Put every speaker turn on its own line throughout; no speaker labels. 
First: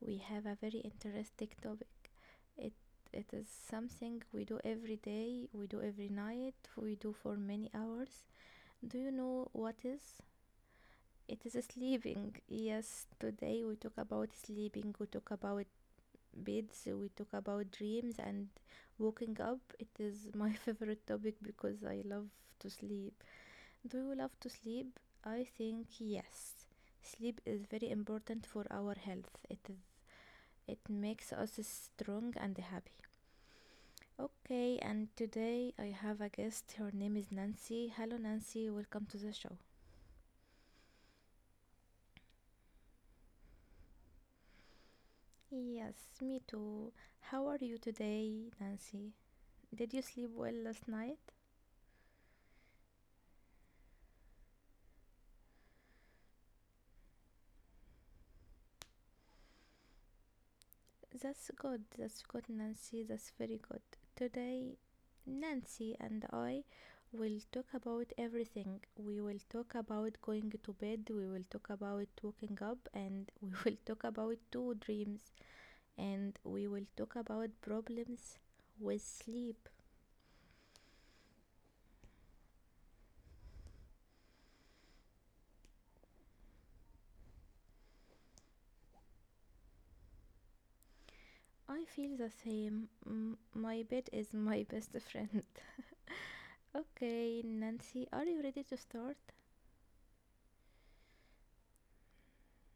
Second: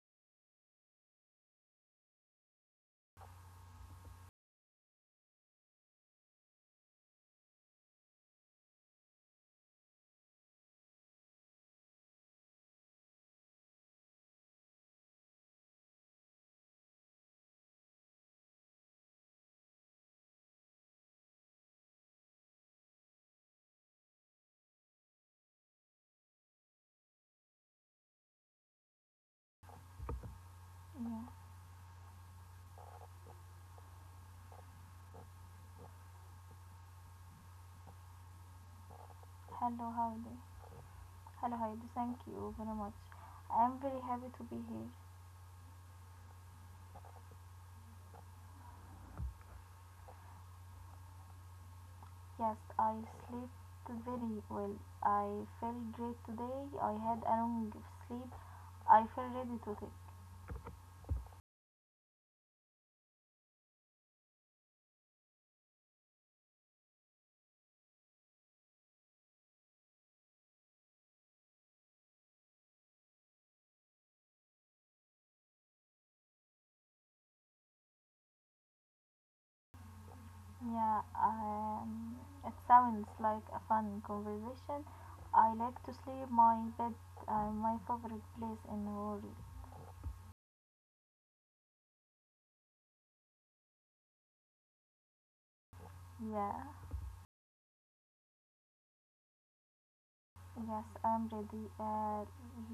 We have a very interesting topic. It it is something we do every day, we do every night, we do for many hours. Do you know what is? It is sleeping. Yes, today we talk about sleeping. We talk about beds, we talk about dreams and waking up. It is my favorite topic because I love to sleep. Do you love to sleep? I think yes. Sleep is very important for our health. It makes
Mm,
us strong and happy. Okay, and today I have a guest. Her name is Nancy. Hello, Nancy, welcome to the show.
Hello, Heidi. Thank you very much. I am very happy to be here.
Yes, me too. How are you today, Nancy? Did you sleep well last night?
Yes, I slept very well. I felt great today. I had a long sleep. I feel ready to take.
That's good. That's good, Nancy. That's very good. Today, Nancy and I will talk about everything. We will talk about going to bed, we will talk about waking up, and we will talk about two dreams, and we will talk about problems with sleep.
Yeah, um, it sounds like a fun conversation. I like to sleep. My bed, my favorite place in the world.
I feel the same. My bed is my best friend.
Yeah,
Okay, Nancy, are you ready to start?
yes, I'm ready.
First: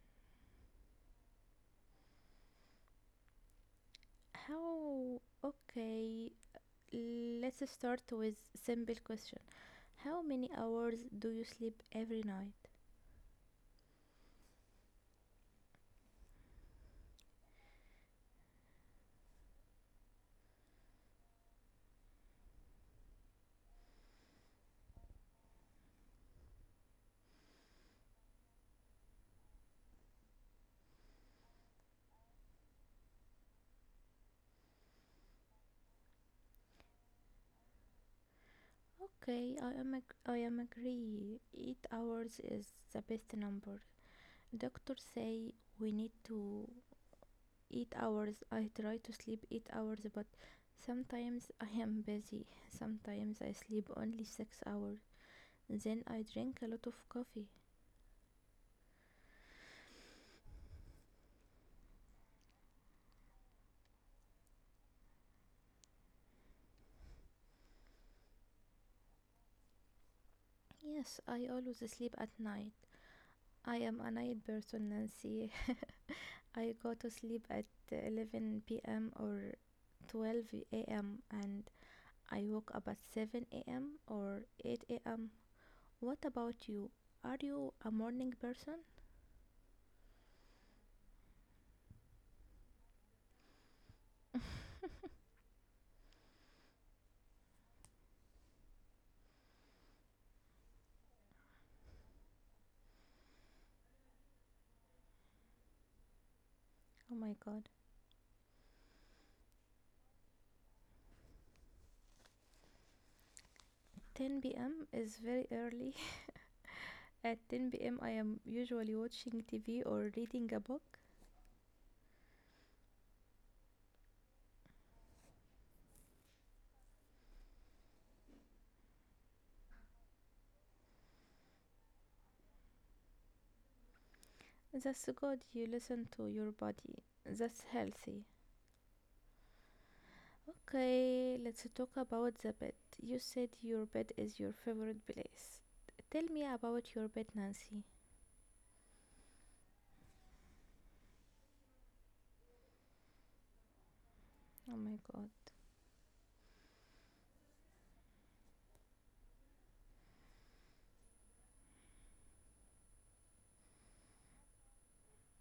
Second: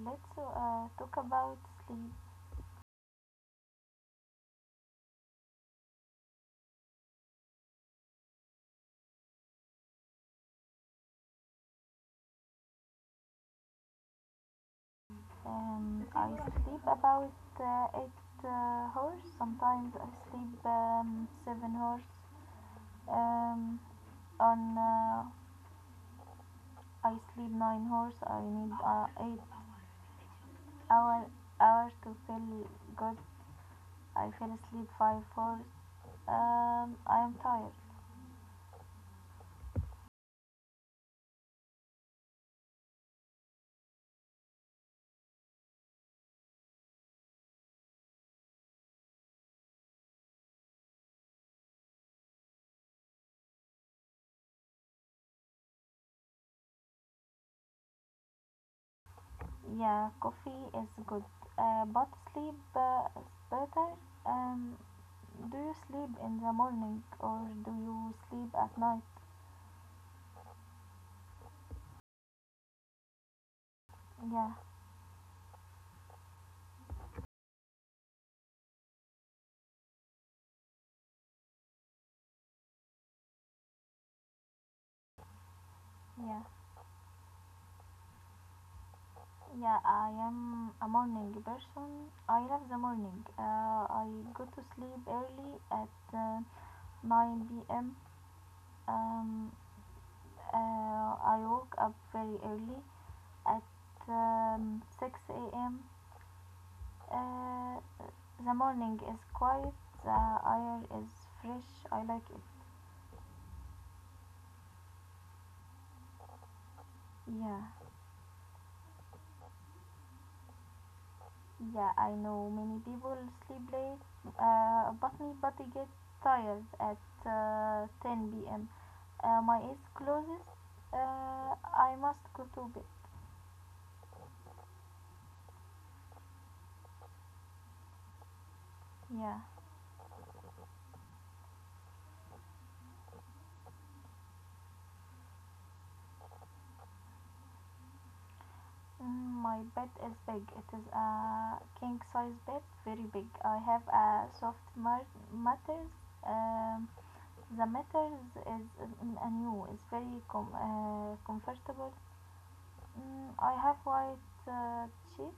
Let's talk about sleep.
How? Okay, let's start with simple question. How many hours do you sleep every night?
I sleep about eight hours. Sometimes I sleep 7 hours. Um, on I sleep 9 hours. I need eight hour hours to feel good. I fell asleep 5 hours. I am tired.
Okay, I am agree. 8 hours is the best number. Doctor say we need to 8 hours. I try to sleep 8 hours, but sometimes I am busy. Sometimes I sleep only 6 hours. Then I drink a lot of coffee.
Yeah, coffee is good, but sleep is better. Um, do you sleep in the morning or do you sleep at night?
Yes, I always sleep at night. I am a night
Yeah,
person, Nancy. I go to sleep at 11 p.m. or 12 a.m., and I wake up at 7 a.m. or 8 a.m. What
yeah.
about you? Are you a morning person?
Yeah, I am a morning person. I love the morning. I go to sleep early at 9 p.m. Um, uh, I woke up very early at 6 a.m.
Oh my god.
Uh, the morning is quiet, the air is fresh. I like it.
10 p.m. is very early. At
Yeah.
10 p.m., I am usually watching TV or reading a book.
Yeah, I know many people sleep late, but my body gets tired at 10 p.m. My eyes closes. I must go to bed.
That's good, you listen to your body. That's healthy.
Yeah.
Okay, let's talk about the bed. You said your bed is your favorite place. Tell me about your bed, Nancy.
Mm, my bed is big. It is a king size bed, very big. I have a soft
Oh my god.
matters. Um, the matters is a new. It's very comfortable. I have white sheet.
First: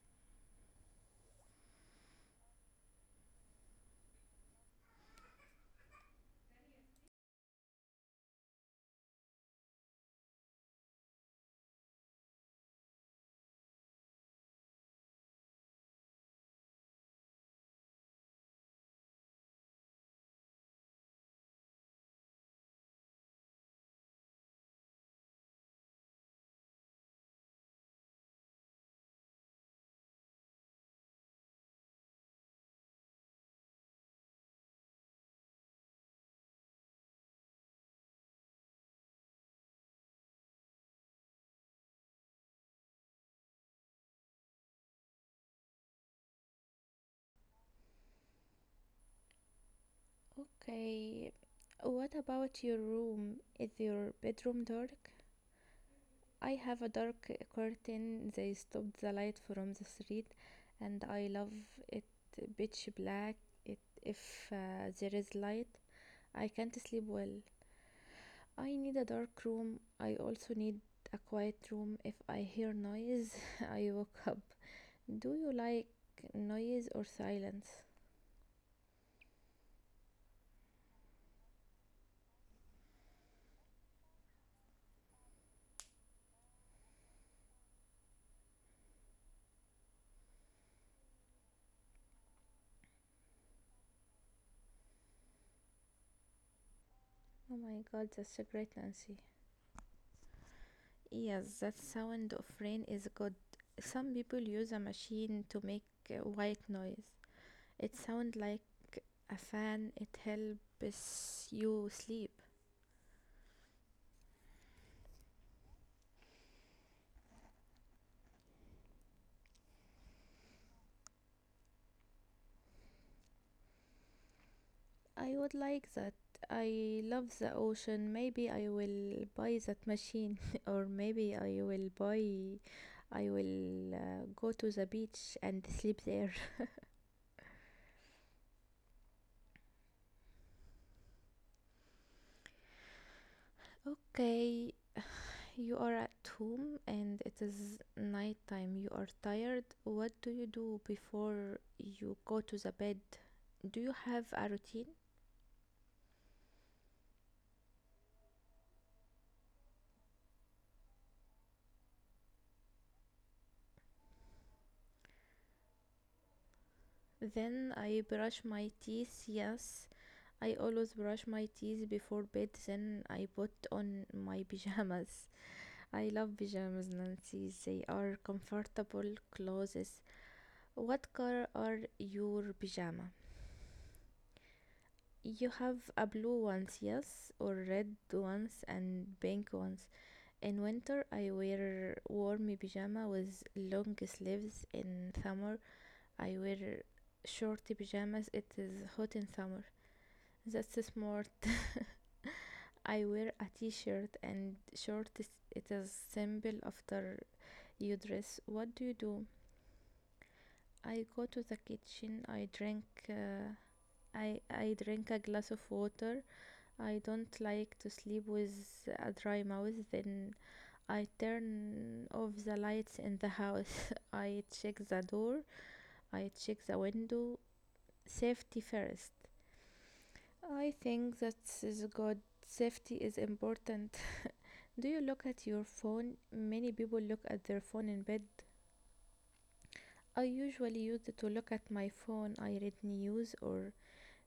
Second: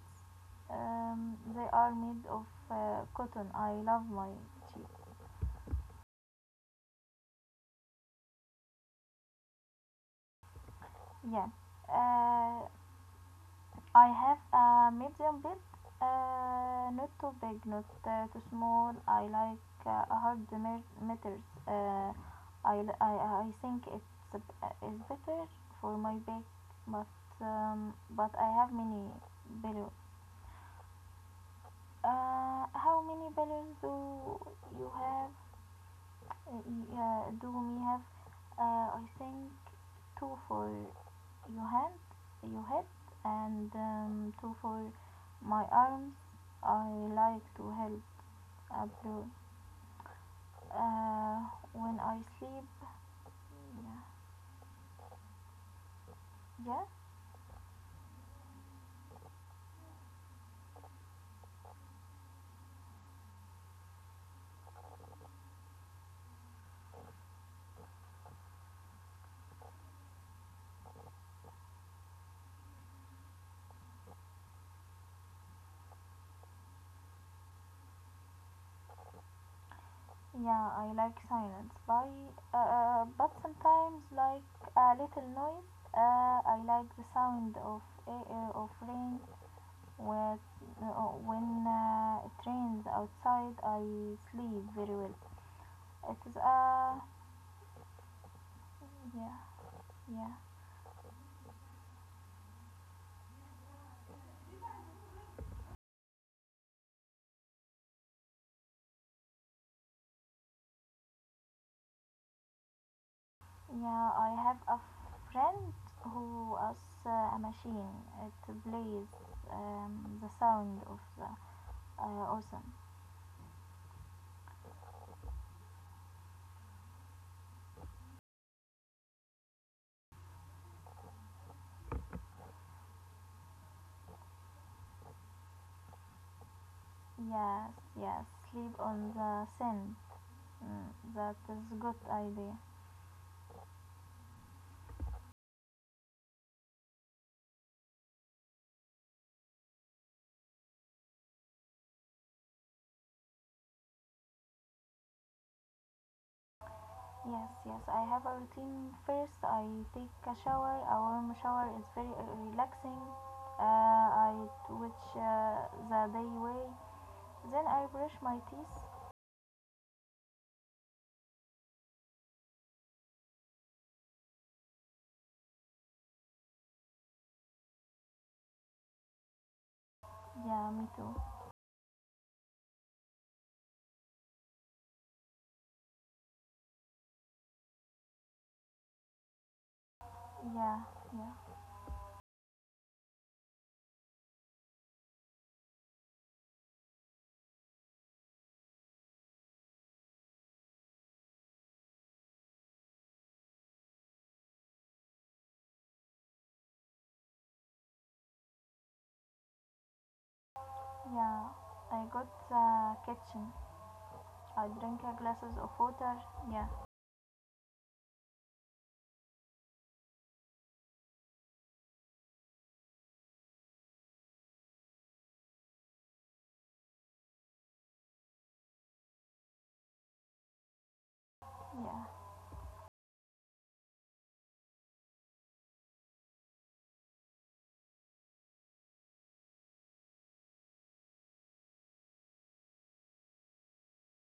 They are made of cotton. I love my sheep. Yeah. Uh, I have a medium bed, not too big, not too small. I like hard matters. I think it's b- is better for my back, but but I have many bellows. How many bellows do you have? Uh, yeah, do we have? I think two for your hand, your head, and two for my arms. I like to help Abdul
Okay.
uh, when
What
I
about
sleep.
your room? Is your
Yeah.
bedroom dark? I have
yeah,
a dark curtain. They stopped the light from the street, and I love it pitch black. It if there is light, I can't sleep well. I need a dark room. I also need a quiet room. If I hear noise, I woke up. Do you like noise or silence?
yeah. I like silence, By but sometimes like a little noise. I like the sound of of rain. When, when it rains outside, I sleep very well. It is a
Oh my god, that's a great Nancy.
yeah, yeah,
Yes, that sound of rain is good. Some people use a machine to make white noise. It sounds like a fan. It helps you sleep.
yeah. I have a friend who has a machine. It plays the sound of the ocean.
I would like that. I love the ocean. Maybe I will buy that machine, or maybe I will buy. I will go to the beach and sleep there.
Yes, yes. Sleep on the sand. Mm, that is a good idea.
Okay, you are at home and it is nighttime. You are tired. What do you do before you go to the bed? Do you have a routine?
Yes, yes, I have a routine. First, I take a shower. A warm shower is very relaxing. I twitch the day way. Then
Then
I
I
brush my
brush my
teeth.
teeth. Yes, I always brush my teeth before bed. Then I put on my pajamas. I love pajamas, Nancy. They are comfortable clothes.
Yeah, me too.
What color are your pajama? You have a blue ones, yes, or red ones and pink ones. In
Yeah,
winter, I
yeah,
wear warm pajama with long sleeves. In summer, I wear short pajamas. It is hot in summer. That's smart. I wear a t-shirt and shorts. It is simple. After you dress, what do you do? I go to
yeah.
the
I go
kitchen.
to
I
the
drink.
kitchen.
I,
I
I
drink
drink
a
a glass
glasses
of
of water.
water.
Yeah,
I don't like to sleep with a dry mouth. Then I turn off the lights in the house. I check the door. I check the window. Safety first. I think that is
yeah.
good. Safety is important. Do you look at your phone? Many people look at their phone in bed. I usually use it to look at my phone. I read news or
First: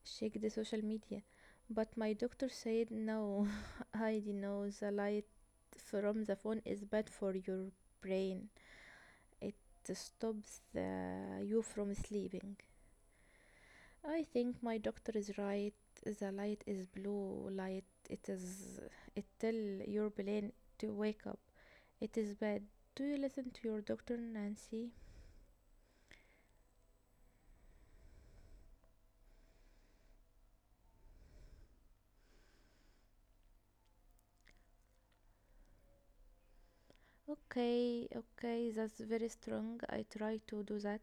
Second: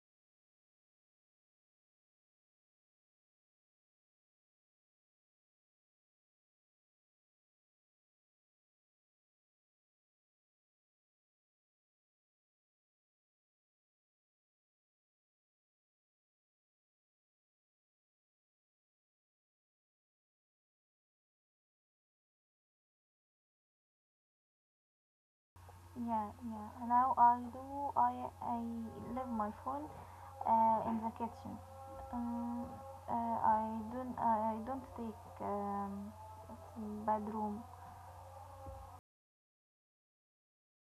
check the social media. But my doctor said no. I know the light from the phone is bad for your brain. It stops you from sleeping. I think my doctor is right. The light is blue light. It is it tell your brain to wake up. It is bad. Do you listen to your doctor, Nancy?
Yeah. Now I do. I leave my phone in the kitchen. Um, I don't. I don't take bedroom.
Okay, okay, that's very strong. I try to do that,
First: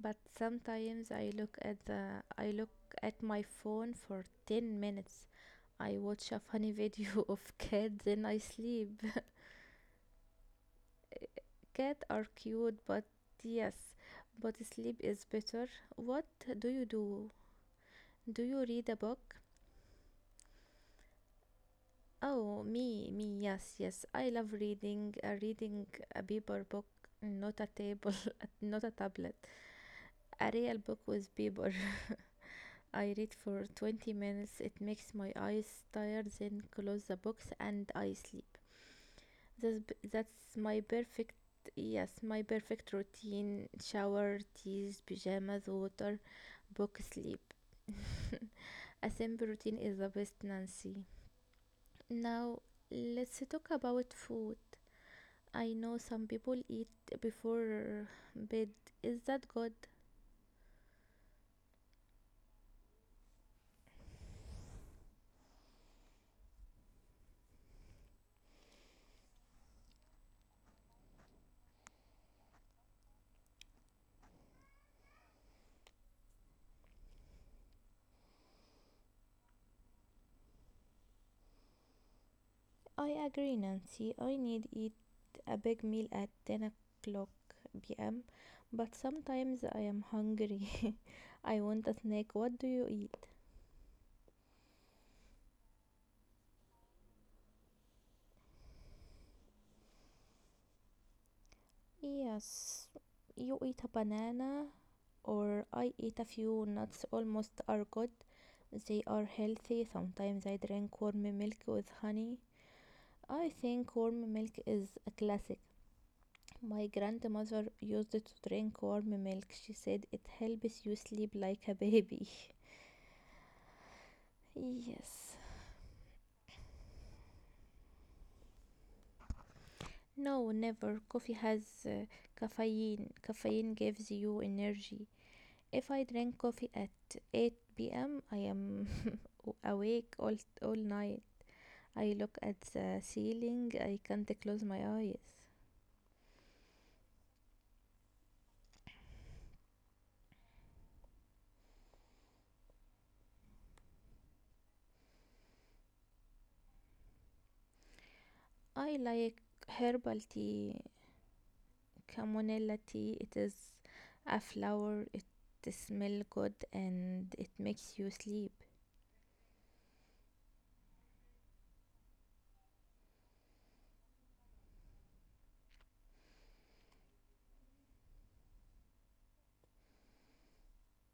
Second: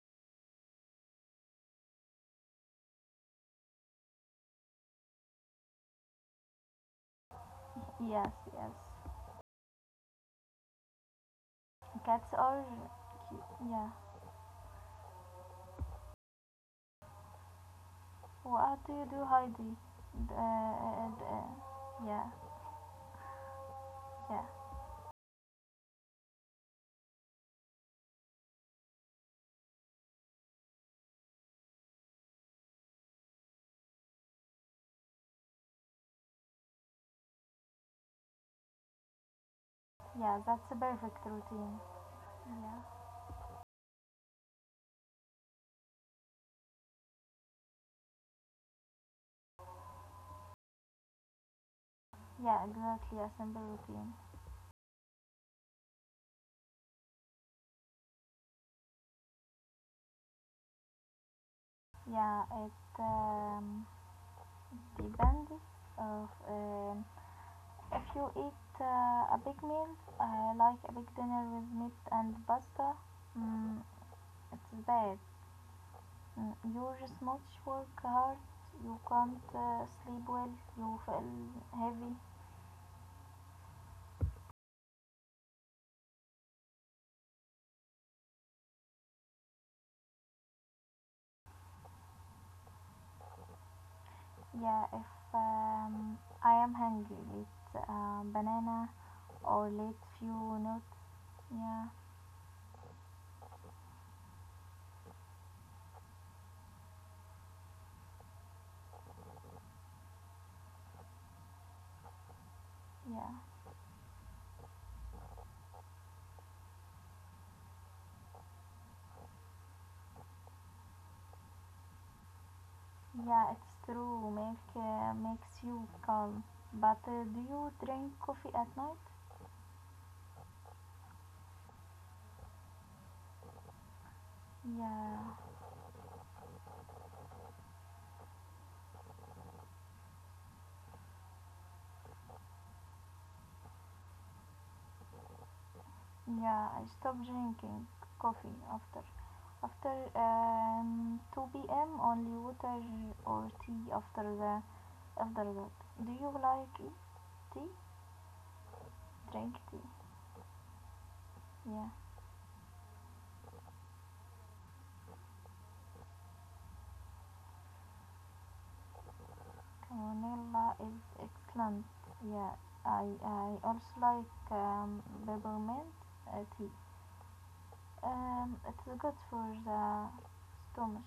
but sometimes I look at my phone for 10 minutes. I watch a funny video of cat, then
Yes,
I
yes.
sleep. Cats are
Cats are
cute, but
cute. Yeah.
yes, but sleep is better. What do you do? Do you
What
read
do
a
you do,
book?
Heidi? D- Uh, uh, d- uh, yeah,
Oh, me, me, yes, yes. I
yeah,
love reading, reading a paper book, not a table, not a tablet. A real book with paper. I read for 20 minutes. It makes my eyes tired, then close the books and I sleep.
yeah.
That's
That's a
my
perfect
perfect.
routine.
Yes, my
Yeah,
perfect routine. Shower, teas, pajamas, water, book, sleep. A simple routine is the best, Nancy.
yeah.
Now
Exactly a
let's
simple
talk
routine.
about food. I know some people eat before bed. Is that good?
Yeah, it depends of. If you eat a big meal, like a big dinner with meat and pasta, mm, it's bad. You just much work hard, you can't sleep well, you feel heavy.
I agree, Nancy. I need eat a big meal at 10 o'clock p.m. But sometimes I am hungry. I want a snack. What do you eat?
Yeah, if I am hungry, eat banana or let few nuts. Yeah,
Yes, you eat a banana or I eat a few nuts almost are good. They are healthy. Sometimes I drink warm milk with honey.
yeah,
I think warm milk is a classic. My grandmother used to drink warm milk. She said it helps you sleep like a baby.
yeah. It's true. Milk
Yes.
makes you calm. But do you drink coffee at night?
No, never. Coffee has caffeine. Caffeine gives you energy.
Yeah.
If I drink coffee at 8 p.m., I am awake all night. I look at the ceiling, I can't close my eyes.
Yeah, I stopped drinking coffee after 2 p.m. Only water or tea after that. Do you like it? Tea?
I like
Drink tea.
herbal tea,
Yeah,
chamomilla tea. It is a flower, it smells good and it makes you sleep.
Camonella is excellent. Yeah, I also like peppermint tea. It's good for the stomach.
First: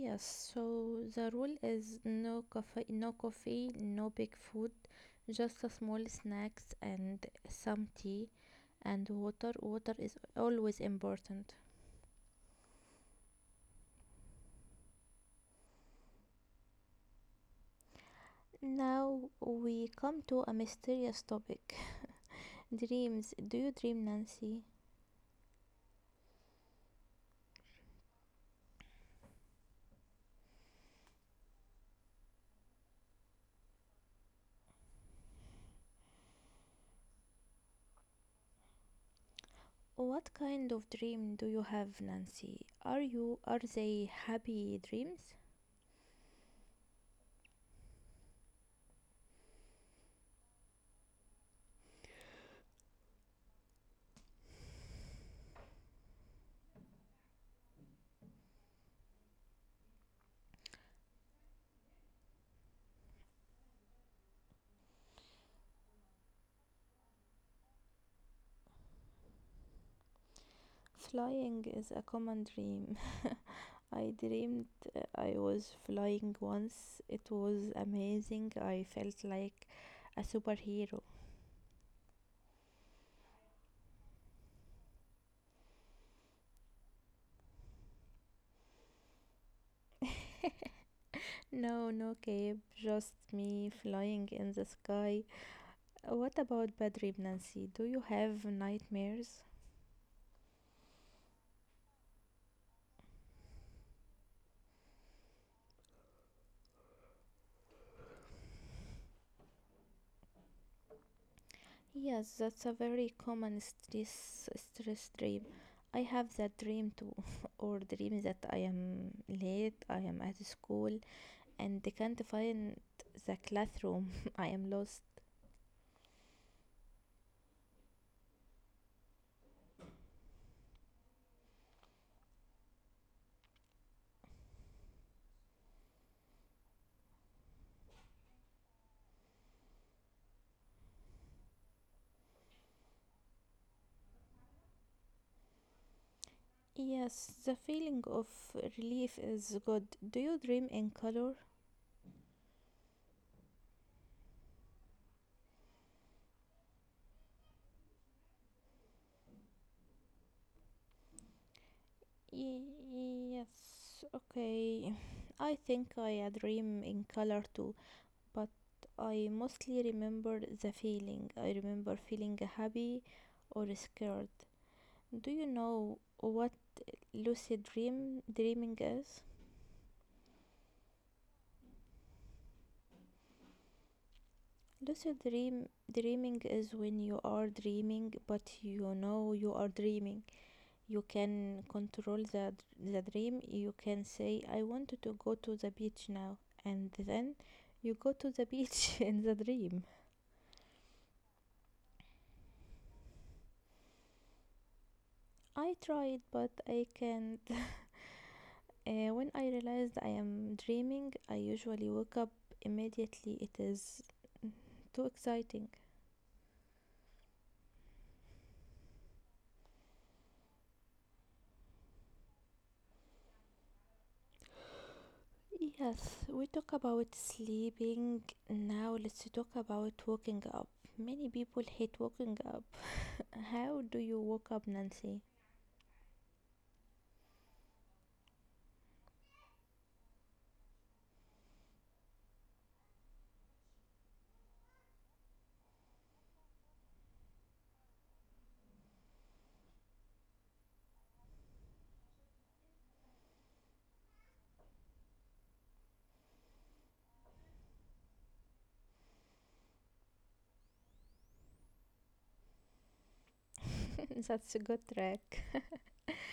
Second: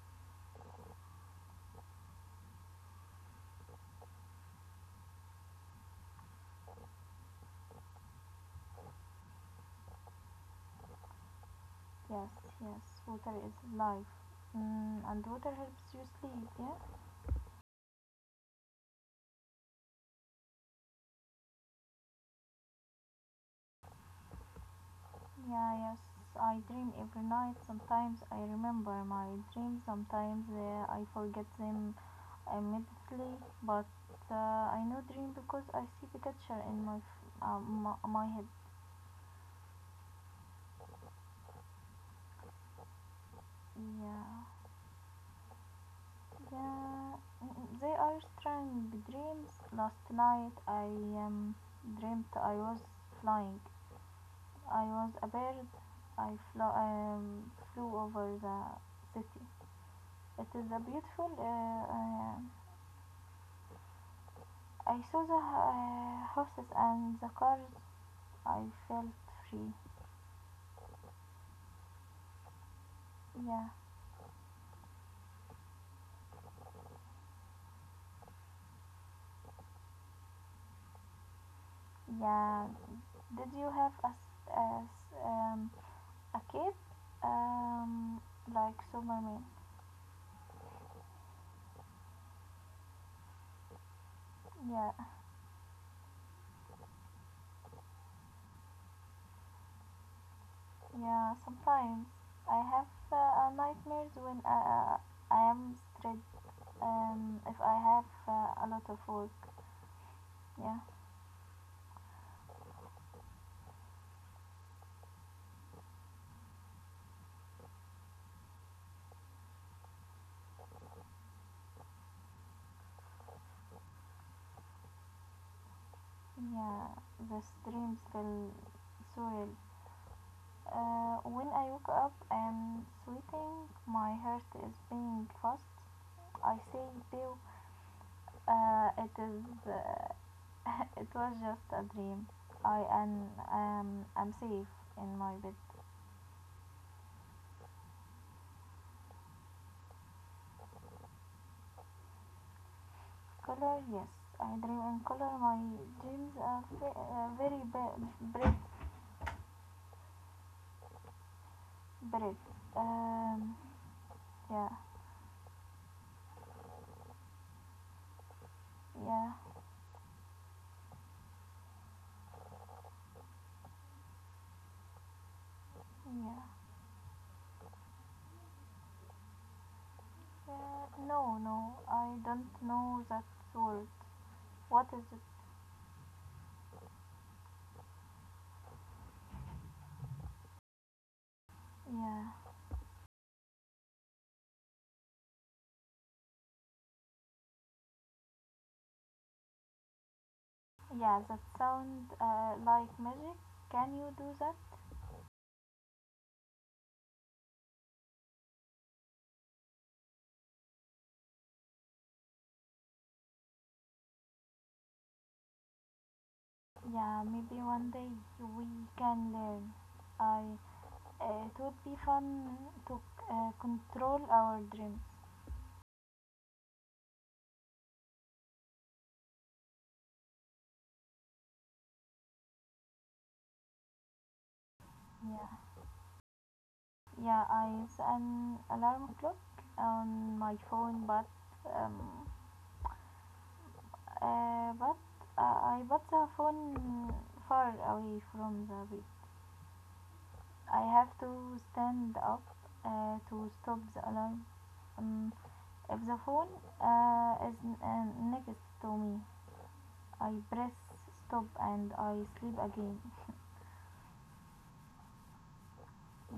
Yes, so the rule is no coffee, no big food, just a small snacks and some tea and water. Water is always important.
Yes, yes. Water is life. Mm, and water helps you sleep. Yeah.
Now we come to a mysterious topic, dreams. Do you dream, Nancy?
Yeah, yes, I dream every night. Sometimes I remember my dreams, sometimes I forget them immediately, but I know dream because I see the picture in my head.
What kind of dream do you have, Nancy? Are they
Yeah.
happy dreams?
Yeah, they are strange dreams. Last night I um, dreamt I was flying. I was a bird. I flew over the city. It is a beautiful I saw the horses and the cars. I felt free.
Flying is a common dream.
Yeah,
I dreamed I was flying once. It was amazing. I felt like a superhero.
yeah. Did you have as um, a kid, Um, like Superman?
No, no cape, just me flying in the
Yeah,
sky. What about bad dream, Nancy? Do you have nightmares?
yeah. Sometimes I have nightmares when I am stressed. If I have a lot of work. Yeah,
Yes, that's a very common stress dream. I have that dream too, or dream that I am late, I am at school, and can't find the classroom. I am lost.
yeah. These dreams feel surreal. When I woke up and sweating, my heart is beating fast. I say, Bill, it is, it was just a dream. I'm safe in my bed.
Yes, the feeling of relief is good. Do you dream in color?
Color, yes, I dream in color. My dreams are very bright, bright.
Y-
Um,
yes,
yeah,
okay. I think I dream in color too, but I
yeah,
mostly remember the feeling. I remember feeling happy or scared. Do you know what
yeah.
lucid dreaming is?
No, no, I don't know that word. What is it?
Lucid dreaming is when you are dreaming but you know you are dreaming. You can control
Yeah.
the dream. You can say I want to go to the beach now, and then you go to the beach in the dream.
Yeah, that sound like magic. Can you do that?
I tried but I can't. When I realized I am dreaming, I usually wake up immediately. It is too exciting.
Yeah, maybe one day we can learn. I It would be fun to control our dreams.
Yes, we talk about sleeping. Now let's talk about waking up. Many people hate waking up. How do you wake up, Nancy?
Yeah, yeah. I use an alarm clock on my phone, um, but I put the phone far away from the bed. I have to stand up to stop the alarm. Um, If the phone is next to me, I press stop and I sleep again.
That's a good track.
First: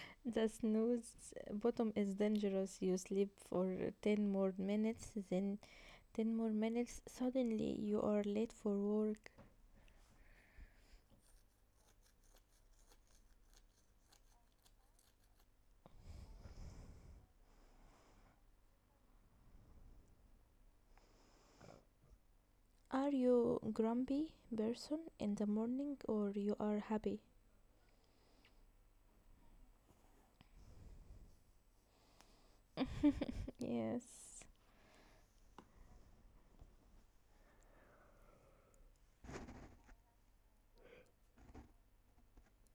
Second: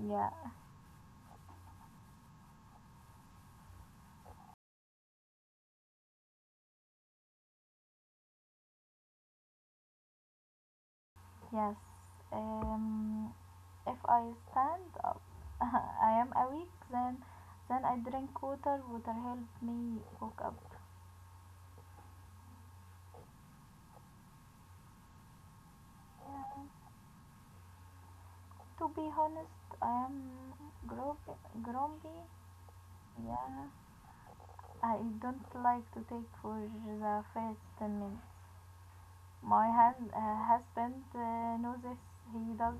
Yeah,
The snooze bottom is dangerous. You sleep for 10 more minutes, then 10 more minutes. Suddenly, you are late for work.
yes. Um, if I stand up, I am awake. Then I drink water. Water helps me wake up.
Are you grumpy person in the morning or you are
Yeah.
happy?
To be honest, I am gro- grumpy. Yeah,
Yes,
I don't like to take for the first ten minutes. My husband knows this. He does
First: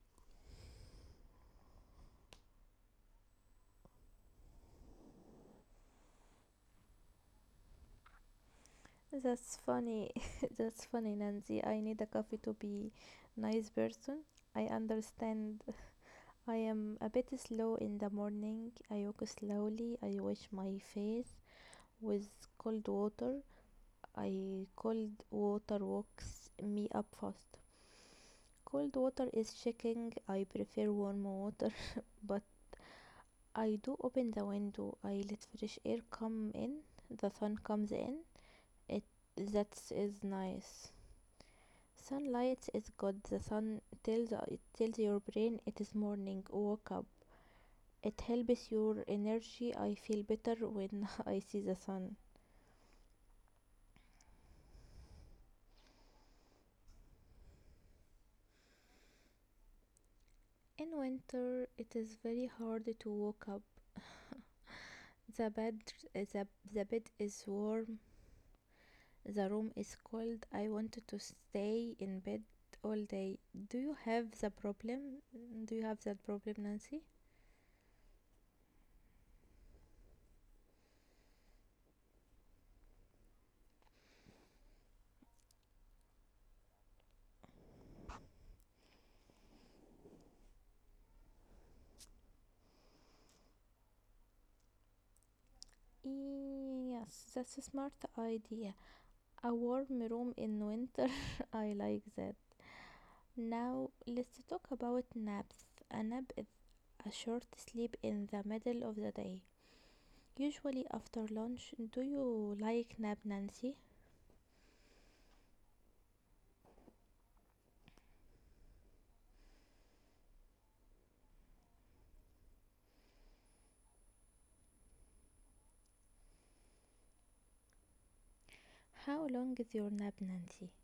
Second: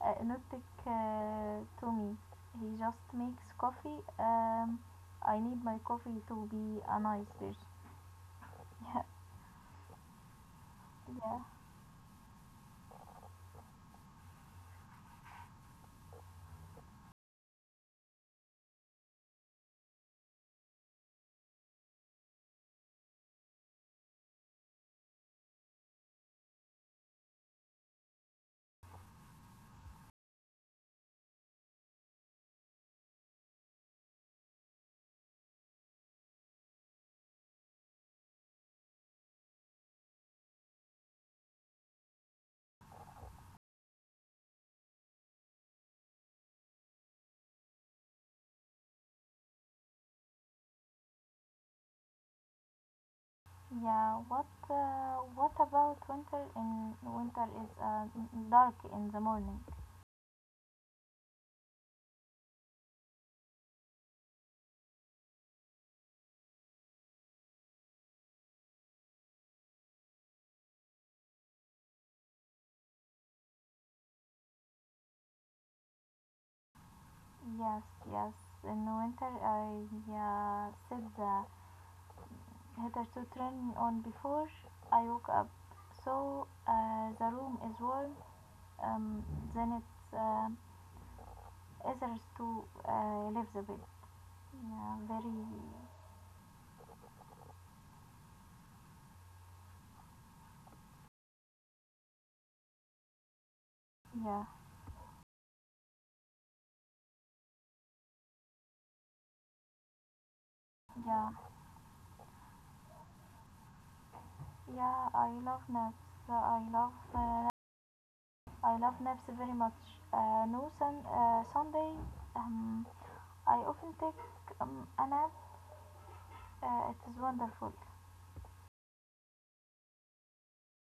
nothing to me. He just makes coffee. I need my coffee to be a nice person.
that's funny. That's funny,
Yeah,
Nancy. I need a coffee to be nice person. I understand. I am a bit slow in the morning. I walk slowly. I wash my face with cold water. I Cold water wakes me up fast. Cold water is shaking. I prefer warm water, but I do open the window. I let fresh air come in. The sun comes in. It That is nice. Sunlight is good. The sun tells your brain it is morning. Wake up. It helps your energy. I feel better when I see the sun.
yeah. What about winter? In winter is dark in the morning.
In winter, it is very hard to wake up. The bed the, the bed is warm. The room is cold. I wanted to stay in bed all day. Do you have the problem? Do you have that problem, Nancy?
Yes, yes. In winter, I set the heater to turn on before I woke up, so the room is warm, um, then it's easier to leave the bed. Yeah, very.
Yes, that's a smart idea. A warm room in winter. I like that. Now,
Yeah,
let's talk about naps. A nap is a short sleep in the middle of the day, usually
yeah,
after lunch. Do you like nap, Nancy?
yeah. I love naps. Uh, I love. Uh, I love naps very much. No sun. Sunday. Um, I often take a nap. It is wonderful.
How long is your nap, Nancy?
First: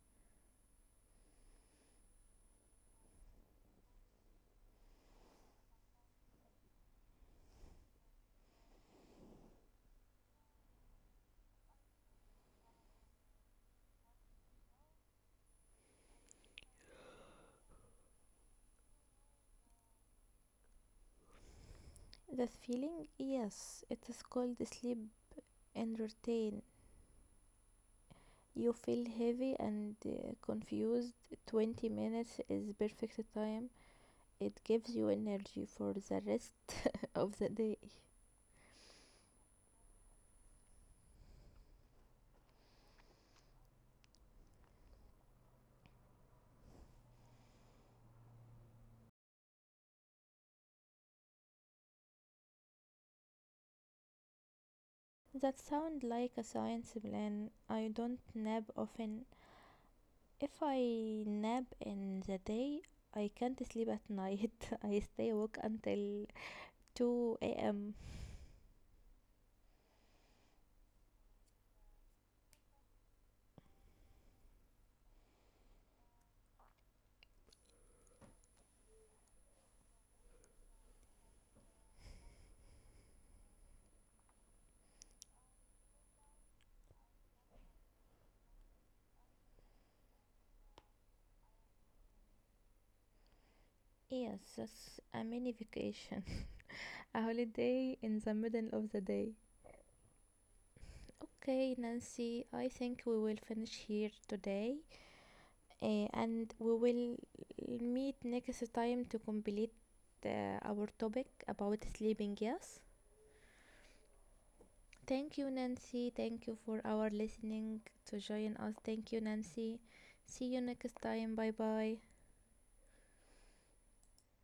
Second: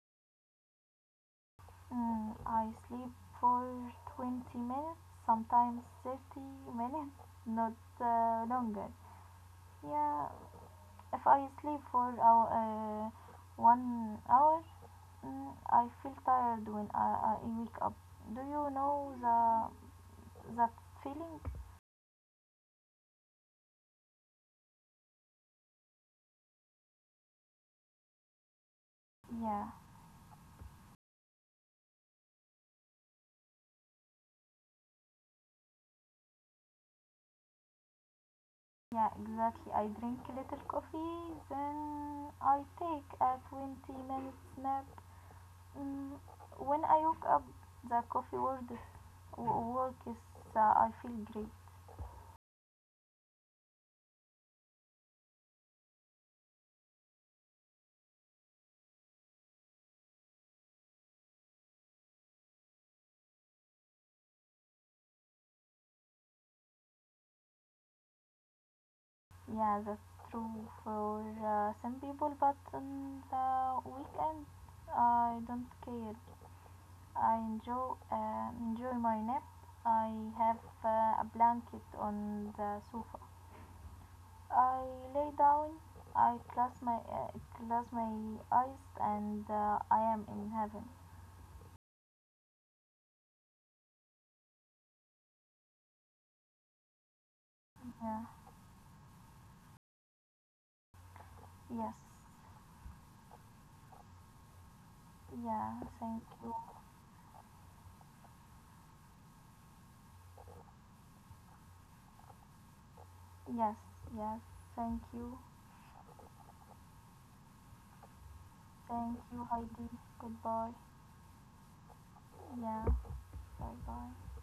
I sleep for 20 minutes, sometimes 30 minutes, not longer. Yeah, if I sleep for 1 hour, I feel tired when I wake up. Do you know the that feeling?
That feeling? Yes, it is called sleep entertain. You feel heavy
Yeah,
and confused. 20 minutes is perfect time, it gives you energy for the rest of the day.
yeah, exactly. I drink little coffee, then I take a 20 minutes nap. Mm, when I wake up, the coffee work is I feel great.
That sounds like a science plan. I don't nap often. If I nap in the day, I can't sleep at night. I stay awake until 2 a.m.
Yeah, that's true for some people, but on the weekend I don't care. I enjoy my nap. I have a blanket on the sofa. I lay down. I close my eyes, and I am in heaven.
Yes, that's a mini vacation. A holiday in
Yeah.
the middle of the day. Okay,
Yes.
Nancy, I think we will finish here today,
Yeah. Thank
and
you.
we will meet next time to complete our topic about sleeping. Yes,
Yes. Yes. Thank
thank
you.
you, Nancy. Thank you for our listening to join us. Thank
Thank
you,
you,
Nancy.
Heidi.
See you
Goodbye.
next time. Bye bye.
Yeah. Bye. Bye.